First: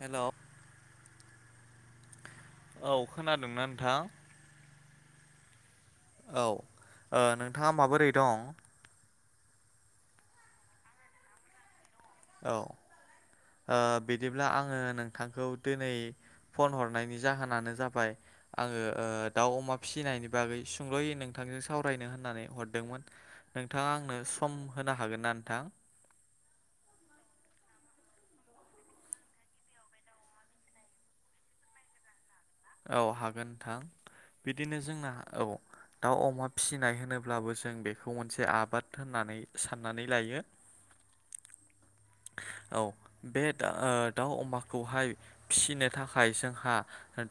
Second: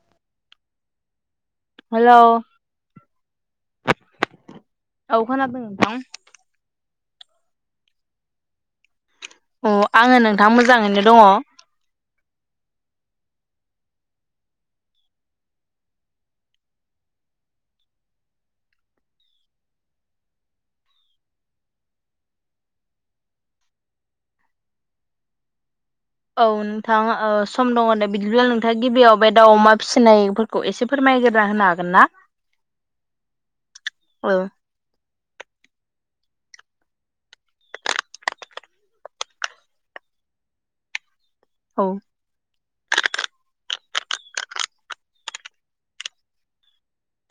हेल' hello औ खोनादोंना नोंथां। औ‌ खोनादों। नोंथां औ ओ नोंथाङा माबोरै दं। अ आङो नोंथां मोजाङैनो दङ'। औ ओ बिदिब्ला आङो नोंथांखौ दिनै फन हरनायनि जाहोनानो जाबाय आङो ओ दाउ अमा फिसिनायनि बागै सुंद'यै नोंथां। जों सावरायनो होननानै हरदोंमोन नोंथाङा आंनो सम होनो हागोन ना नोंथां? औ नोंथां सम दङ' दे बिदिब्ला नोंथाङा गिबियाव बे दाउ अमा फिसिनायफोरखौ एसे फोरमाय गोरना होनो हागोन ना? औ हागोन नोंथां औ बिदिनो जोंना औ दाउ अमा फिसिनाय होनोब्लाबो जों बेखौ मोनसे आबाद होननानै साननानै लायो। [inaudible] औ। [inaudible] औ बे ओ दाउ अमाखौहाय फिसिनो थाखाय जोंहा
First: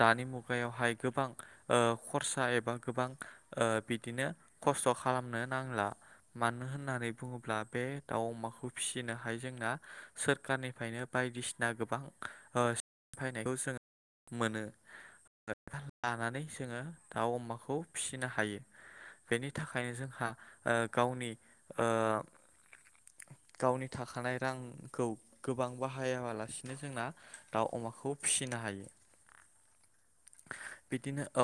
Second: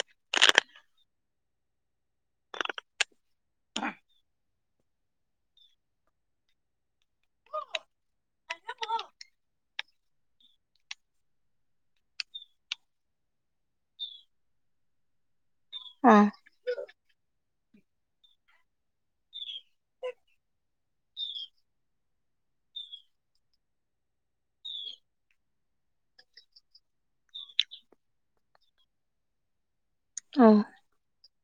दानि मुगायावहाय गोबां खरसा एबा गोबां ओ बिदिनो खस्थ' खालाम नो नांला मानो होननानै बुङोब्ला बे दाउ अमाखौ फिसिनो हाय जोंना सोरखारनिफ्रायनो बायदिसिना गोबां ओ स्किम फायनायखौ जोङो। मोनो अ लानानै जोङो दाउ अमाखौ खौ फिसिनो हायो। बेनि थाखायनो जोंहा ओ गावनि ओ। गावनि थाखानाय। रांखौ गोबां बाहायालासिनो जोंना दाउ अमाखौ फिसिनो हायो। [inaudible] औ बिदिनो औ।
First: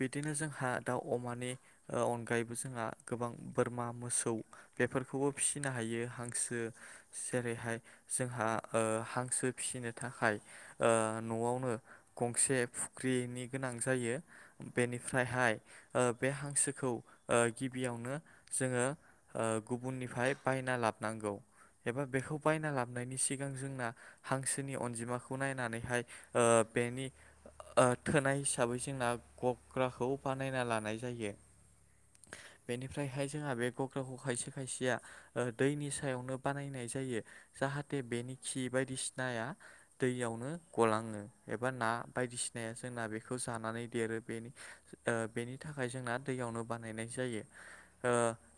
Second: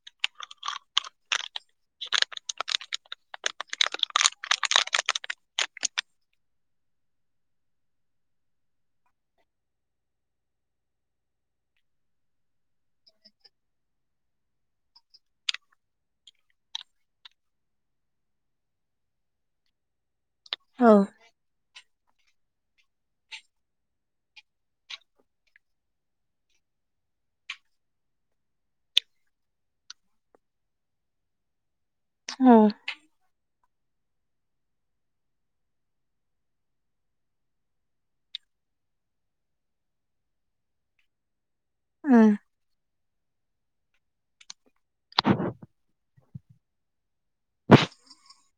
बिदिनो जोंहा दाउ अमानि ओ अनगायैबो जोंहा गोबां बोरमा मोसौ। बेफोरखौबो फिसिनो हायो हांसो जेरैहाय जोंहा ओ हांसो। फिसिनो थाखाय ओ न'आवनो गंसे। फुख्रिनि गोनां जायो बेनिफ्रायहाय ओ बे हांसोखौ गिबियाव। नो जोङो ओ गुबुननिफ्राय बायना औ लाबोनांगौ। एबा बेखौ बायना लाबनायनि सिगां जोंना हांसोनि अनजिमाखौ नायनानैहाय ओ। बेनि ओ थोनाय हिसाबै जोंना गग्राखौ बानायना लानाय जायो। औ बेनिफ्रायहाय जोंहा बे। गग्राखौ खायसे खायसेया दैनि सायावनो बानायनाय जायो जाहाथे बेनि खि बायदिसिनाया दैयावनो गलाङो एबा ना उम बायदिसिना। या जोंना बेखौ जानानै देरो बेनि बेनि थाखाय जोंना दैयावनो बानायनाय जायो। ओ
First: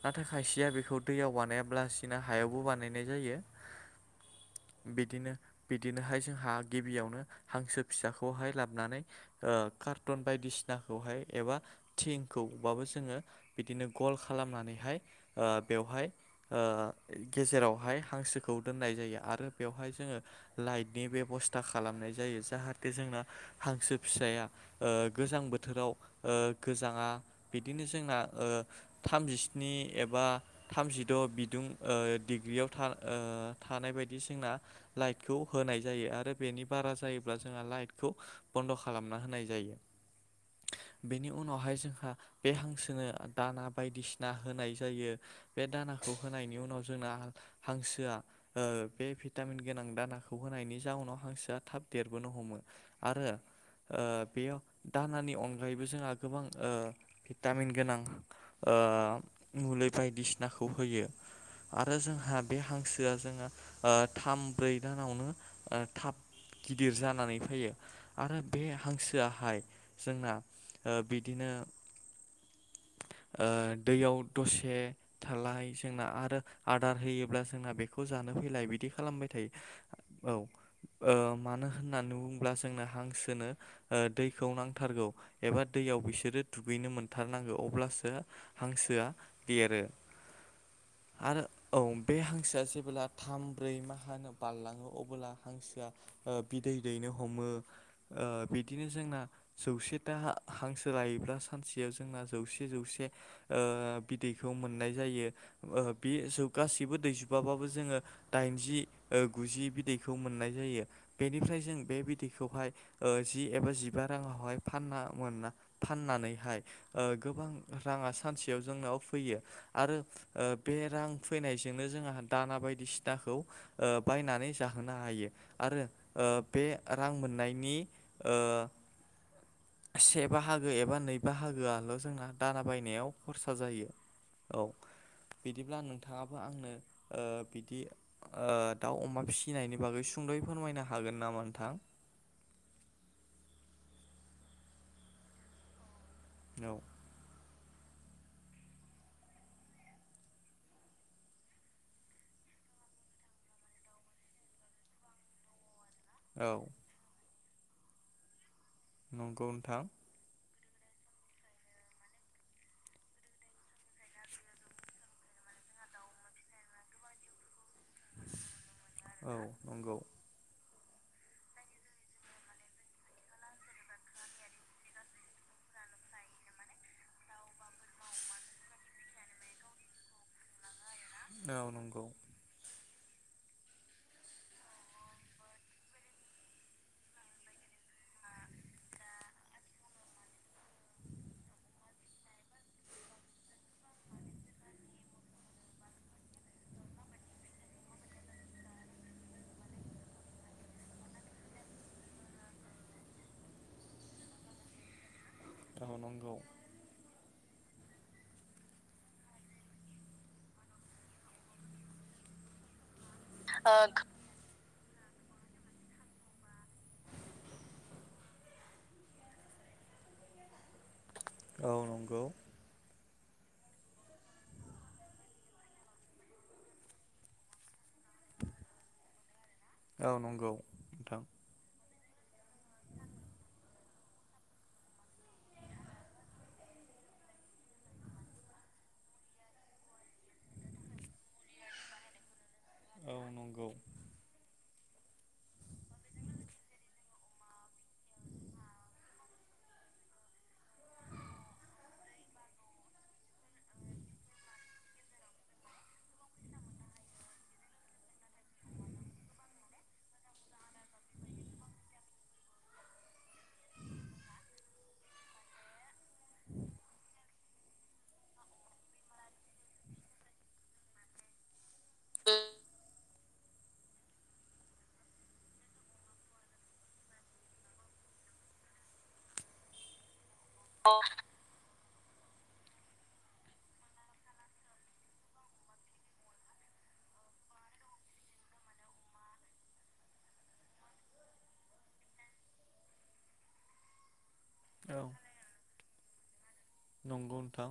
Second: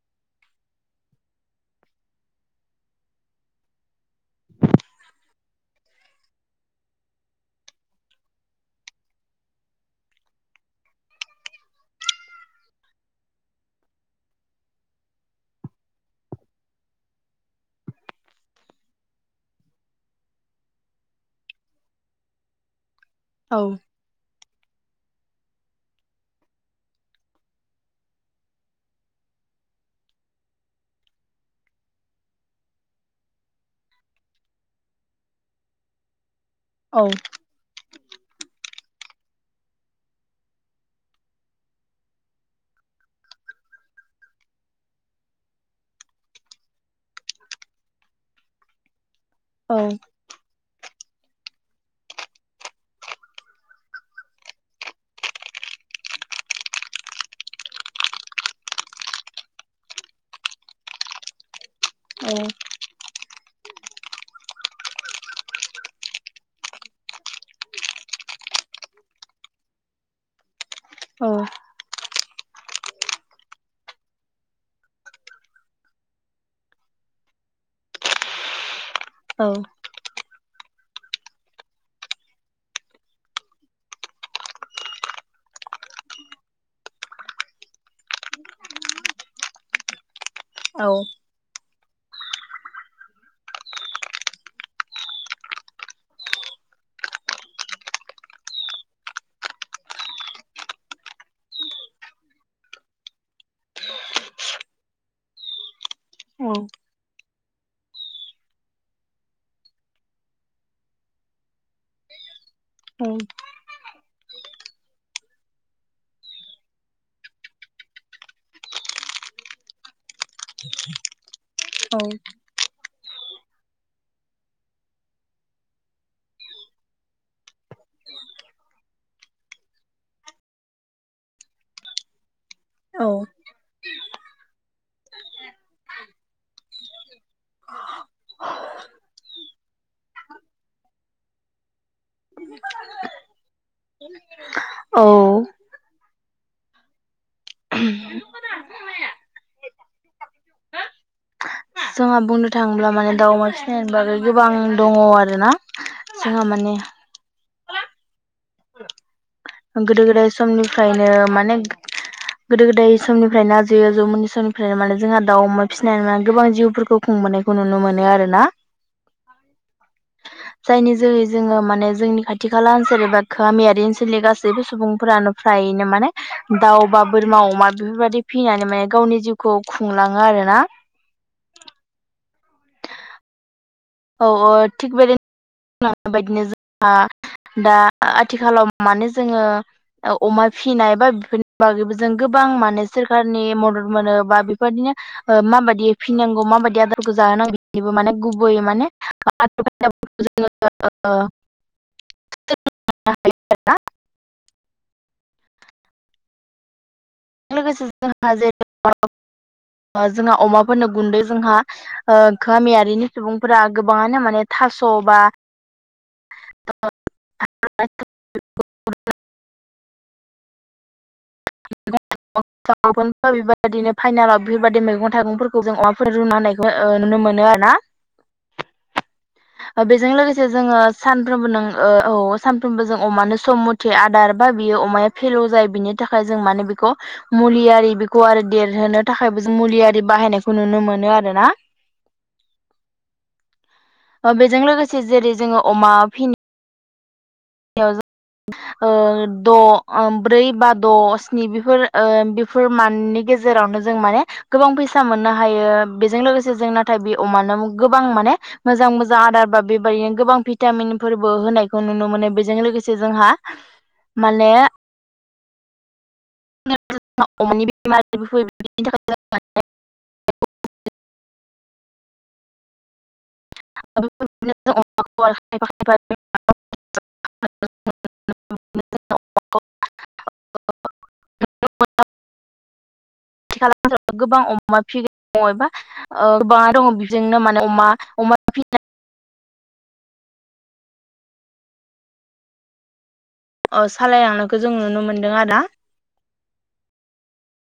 नाथाय खायसेया बेखौ दैयाव बानायाब्ला सिनो हायावबो बानायनाय जायो। [inaudible] बिदिनोहाय जोंहा गिबियावनो हांसो फिसाखौहाय लाबो। नानै ओ खार्ठन बायदिसिनाखौहाय एबा थिंखौबाबो जोङो। बिनो गल खालामनानैहाय बेवहाय ओ गेजेरावहाय हांसोखौ दोन नाय जायो आरो बेयावहाय जों लाइटनि बेबसथा खालामनाय जायो जाहाते जोंना औ हांसो फिसाया ओ गोजां बोथोराव ओ गोजाङा बिदिनो जोंना ओ थामजिस्नि स्नि एबा थामजिद' बिदुं डिग्रियाव थानाय बायदि जोंना। लाटखौ होनाय जायो आरो बेनि बारा औ जायो जों लाट बन्द' खालामना होनाय जायो। बेनि उनावहाय जोंहा बे हांसोनो दाना बायदिसिना होनाय जायो बे दाना खौ होनायनि उनाव जोंना हांसोआ बे भिटामिन औ गोनां दानाखौ होनायनि जाउनाव हांसोआ थाब देरबोनो हमो आरो। बेयाव दानानि अनगायैबो जोंहा गोबां भिटामिन गोनां। ओ मुलि बायदिसिनाखौ होयो। आरो औ जोंहा बे हांसोआ जोंहा थाम ब्रै दानावनो थाब गिदिर जानानै फैयो आरो बे हांसोआहाय जोंना औ बिदिनो ओ दैयाव दसे थालाय जोंना आरो आदार होयोब्ला जोंना बेखौ जानो। फैलाय बिदि खालामबाय थायो औ। मानो होननानै बुङोब्ला जोंनो हांसोनो दैखौ नांथारगौ एबा दैयाव बि सोरो दुगैनो मोनथारनांगौ अब्लासो हांसोआ देरो। औ आरो औ बे हांसोआ जेब्ला थाम ब्रै माहानो बारलाङो अब्ला हांसोआ बिदै दैनो हम मो ओ बिदिनो जोंना हांसो लायोब्ला सानसेयाव जों जोंना जौसे जौसे ओ बिदैखौ मोननाय जायो गासिबो। दैजाबाबो जोङो दाइन गुजि बिदैखौ मोननाय जायो बेनिफ्राय जों बे। बे बिदैखौहाय जि एबा जिबा राङावहाय फान मोन फाननानैहाय। गोबां राङा सानसेयाव जोंनाव फैयो आरो बे रां। फैनायजोंनो औ जोंहा दाना बायदिसि फिथाखौ बायनानै जाहोनो हायो आरो बे रां मोननायनि से बाहागो एबा नै बाहागोआ जोंना दाना औ बायनायाव खरसा जायो औ। बिदिब्ला नोंथाङाबो आंनो बिदि दाउ अमा फिसिनायनि बागै सुं दै फोरमायनो हागोन नामा नोंथां? औ औ जोंहा बुंनो थाङोब्ला माने दाउमा सिनायनायनि बागै गोबां दङ आरो ना। जोङो औ माने नंगौ नोंथां गोदो गोदाय समनिफ्रायनो माने गोदो गोदाय समनिफ्रायनो जो जौमोननि समनिफ्रायनो माने जोंहा दाउ अमा फिसिनायनानै माने गोबां जिउफोरखौ खुंबोनायखौ नुनो मोनो आरोना। औ नंगौ जायनि जोहै जोङो माने जोंनि खाथि खाला ओनसोल एबा गामियारि ओनसोलनि गा सैबो सुबुंफोरानो फ्रायैनो माने दाउ बा बोरमा अमा बेफोरबायदि फिनानै माने गावनि जिउ खौ खुंलाङो आरो ना। औ नंगौ औ औ थिग बेदिनो नाय [unintelligible] बायदिनो जोंहा दा आथिखालाव माने जोङो अमा फिनाय बाफोरनि बागै जों गोबां माने सोरखारनि मदद मोनो बा बेफोरदिनो माबायदि फिनांगौ माबायदि आदारखौ जाहोनांगौ बेबो माने गुबैयै माने [unintelligible] [unintelligible] औ नंगौ बे लोगोसे जों [unintelligible] जोंहा अमाफोरनो गुन्दै जोंहा गामियारिनो सुबुंफोरा ओ गोबाङानो माने थास' बा [unintelligible] औ नंगौ बेबायदिनो फाइनालाव बेफोरबायदि मैगं थाइगंफोरखौ जों अमाफोरनो रुना होनायखौ नुनो मोनो आरो ना। औ बेजों लोगोसे नंगौ जोङो नोंथां सानफ्रोमबो नों औ सानफ्रोमबो जों अमानो सम मथे आदार बा बियो अमाया फेल' जायो बिनि थाखाय जों माने बेखौ मुलियारि बेखौ आरो देरहोनो थाखायबो जों मुलियारि बाहायनायखौ नुनो मोनो मोनो आरोना। [unintelligible] औ नंगौ बेजों लोगोसे जेरै जोङो अमा फि [unintelligible] द' ब्रै बा द' स्नि बेफोर बेफोर माननि गेजेरावनो जों माने गोबां फैसा मोननो हायो बेजों लोगोसे जों नाथाय बे अमानो गोबां मान मोजां मोजां आदार बा बेबायदिनो गोबां भिटामिनफोरबो होनायखौ नुनो मोनो। जों लोगोसे जोंहा माने अमानि बेमार जाफैयैनि थाखाय उम [unintelligible] [inaudible] अ अ [unintelligible] खाथि खालाफोराव गोबां अमा फिग्रा दङ एबा गोबाङा दङ बेजोंनो माने अमा फिनाय अ सालायलांनायखौ जों नुनो मोनदों आरो ना। नंगौ नोंथां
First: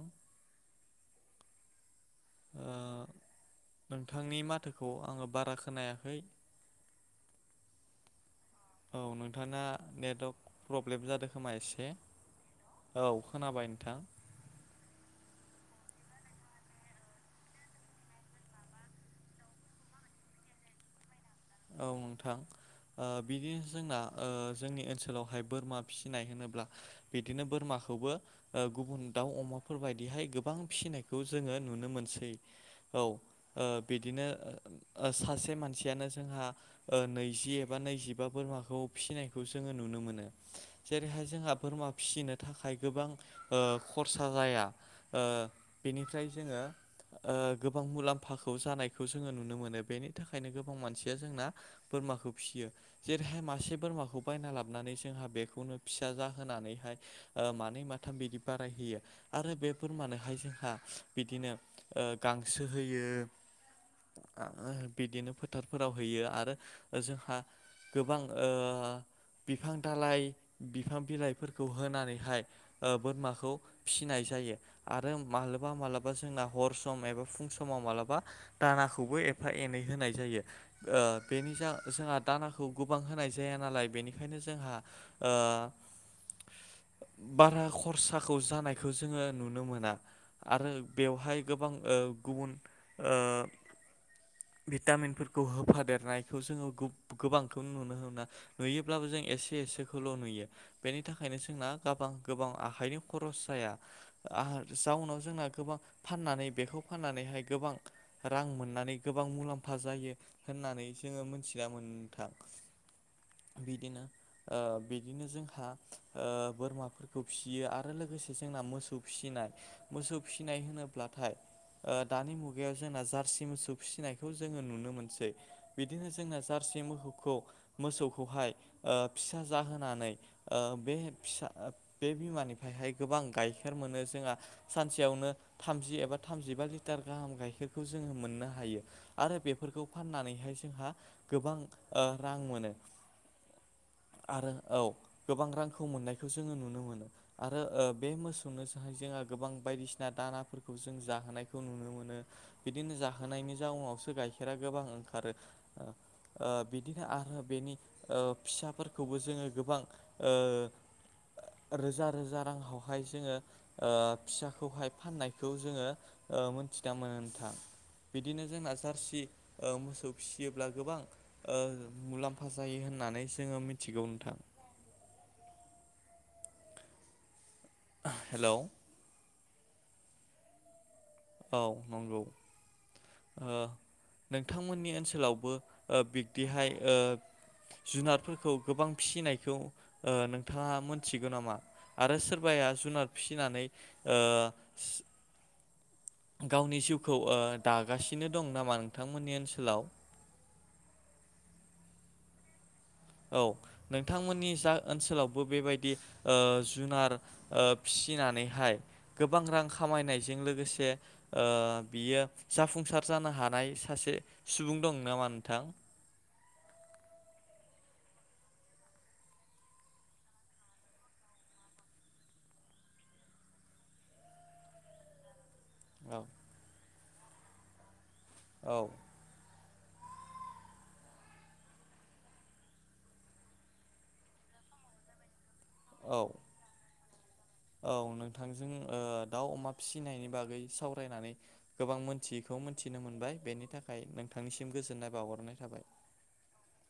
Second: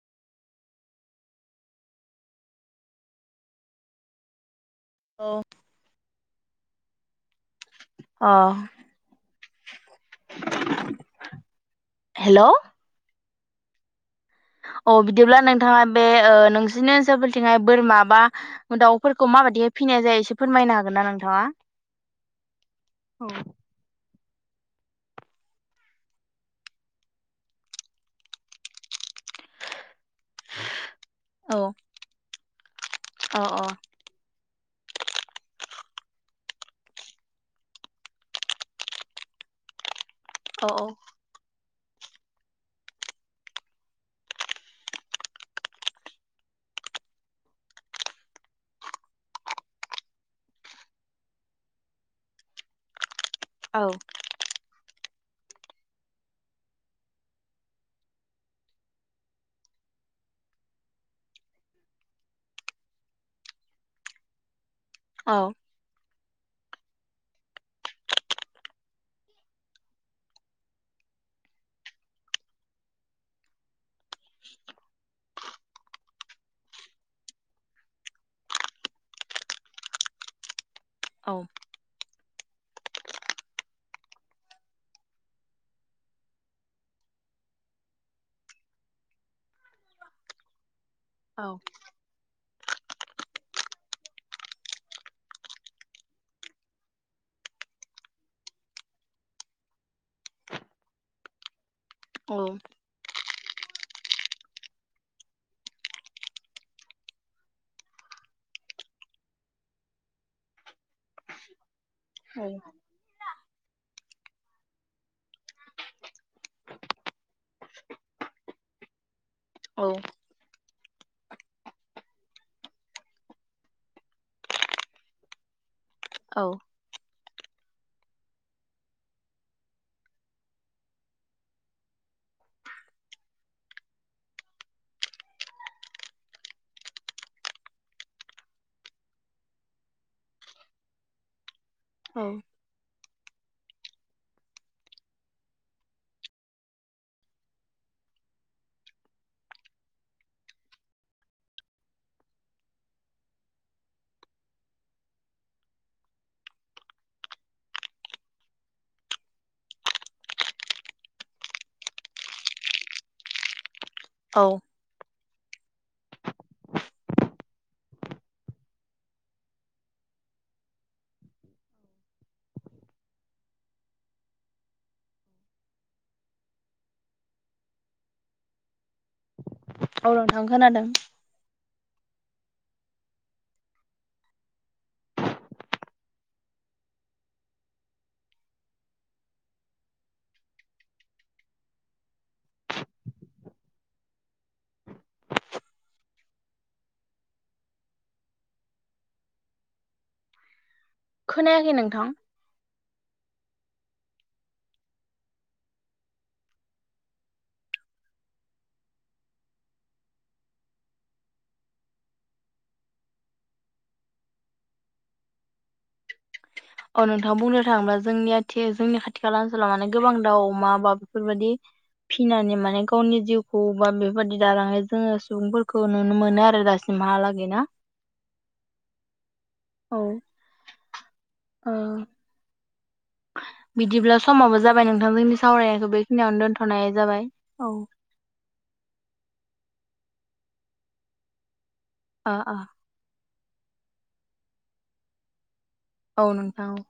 नोंथांनि माथोखौ आङो बारा खोनायाखै अ नोंथाङा नेटवारक प्रब्लेम जादों खोमा एसे हेलौ औ खोनाबाय नोंथां अ बिदिब्ला नोंथाङा बे ओ नोंसिनि ओनसोलफोरथिंङाय बोरमा बा दाउफोरखौ मा माबादिहै फिनाय जायो एसे फोरमायनो हागोनना नोंथां औ नोंथां औ बिदिनो जोंना जोंनि ओनसोलावहाय बोरमा फिसिनाय होनोब्ला बिदिनो बोरमाखौबो गुबुन दाउ अमाफोर बायदिहाय गोबां फिसिनायखौ औ जोङो नुनो मोनसै औ बिदिनो सासे मानसियानो जोंहा नैजि एबा नैजिबा बोरमाखौ फिसिनायखौ जोङो नुनो मोनो औ जेरैहाय जोंहा बोरमा फिसिनो थाखाय गोबां खरसा जाया बेनिफ्राय जोङो गोबां मुलाम्फाखौ जानायखौ जोङो नुनो मोनो बेनि थाखायनो गोबां मानसि जोंना बोरमाखौ फिसियो जेरैहाय मासे औ बोरमाखौ बायना लाबोननानै जोंहा बेखौनो फिसा जाहोनानैहाय मानै माथाम बिदि बारायहैयो आरो बे बोरमानोहाय जोंहा बिदिनो गांसो होयो बिदिनो औ फोथारफोराव हैयो आरो जोंहा गोबां बिफां दालाइ बिफां बिलाइफोरखौ होनानैहाय बोरमाखौ फिसिनाय आरो माबा मालाबा जों हर सम एबा फुं समाव मालाबा दानाखौबो एफा एनै होनाय जायो औ बेनि जा जोंहा दानाखौ गोबां होनाय जाया नालाय बेनिखायनो जोंहा बारा खरसाखौ जानायखौ जोङो नुनो मोना आरो बेवहाय औ गोबां गुबुन भिटामिन खौ होफादेरनायखौ जोङो गोबांखौ नुनो मोना नुयोब्लाबो जों एसे एसेखौल' नुयो बेनि थाखायनो जोंना बां गोबां आखाइनि खरस जाया आ जाउनाव जोंना गोबां फाननानै बेखौ फाननानैहाय गोबां रां मोननानै गोबां मुलाम्फा जायो होननानै जोङो मोनथिना मोन औ [inaudible] बिदिनो बिदिनो जोंहा ओ बोरमाफोरखौ फिसियो आरो लोगोसे जोंना मोसौ फिसिनाय मोसौ फिनाय होनोब्लाथाय ओ दानि मुगायाव जोंना जारसि मोसौ फिसिनायखौ जोङो नुनो मोनो। बिदिनो जोंना औ जारसे मोखौखौ मोसौखौहाय ओ फिसा जाहोनानै ओ बे फिसा बे बिमानिफ्रायहाय गोबां गाइखेर मोनो जोंहा सानसेयाव नो थामजि एबा थामजिबा लिटार गाहाम गायखेरखौ जों मोननो हायो आरो बेफोरखौ फाननानैहाय जोंहा ओ गोबां रां मोनो आरो औ गोबां रांखौ मोननायखौ जोङो नुनो मोनो आरो बे मोसौनो जाहाय जोङा गोबां बायदिसिना दानाफोरखौ जों जाहोनायखौ नुनो मोनो बिदिनो जाहोनायनि जाउनावसो गाइखेरा गोबां ओंखारो ओ बिदिनो आरो बेनि फिसाफोरखौबो जोङो गोबां ओ रोजा रोजा राङावहाय जोङो ओ फिसाखौहाय फाननाय खौ जोङो ओ मोनथिना मोनो नोंथां बिदिनो जोंना जारसि मोसौ फिसियोब्ला गोबां ओ मुलाम्फा जायो होननानै जोङो मिथिगौ नोंथां [inaudible] हेलौ औ नोंथां खोनादों औ नंगौ ओ नोंथांमोननि ओनसोलावबो ओ बिब्दिहाय ओ जुनारफोरखौ गोबां फिसिनायखौ ओ नोंथाङा मोनथिगौ नामा आरो सोरबा या जुनार फिसिनानै ओ गावनि जिउखौ ओ दागासिनो दं नामा नोंथांमोननि ओनसोलाव [inaudible] खोनायाखै नोंथां औ नोंथांमोननि जा ओनसोलावबो बेबायदि ओ जुनार ओ फिसिनानैहाय गोबां रां खामायनायजों लोगोसे ओ बियो जाफुंसार जानो हानाय सासे सुबुं दं नामा नोंथां? औ नोंथाङा बुंनो थाङोब्ला जोंनिथि जोंनि खाथि खाला ओनसोलाव माने गोबां दाउ अमा बा बेफोरबायदि फिनानै माने गावनि जिउखौ बा बेफोरबायदि दालानाय जोङो सुबुंफोर खौ नुनो औ मोनो आरो दासिमहालागै ना औ औ ओ बिदिब्ला समावबो जाबाय नोंथां जोंनि सावरायनायखौ औ बेखिनियावनो दोन्थ'नाय जाबाय औ नोंथांजों दाउ, अमा फिसिनायनि बागै सावरायनानै गोबां ओ मोनथियैखौ मोनथिनो मोनबाय बेनि थाखाय नोंथांनिसिम गोजोननाय बावहरनाय थाबाय औ नोंथां औ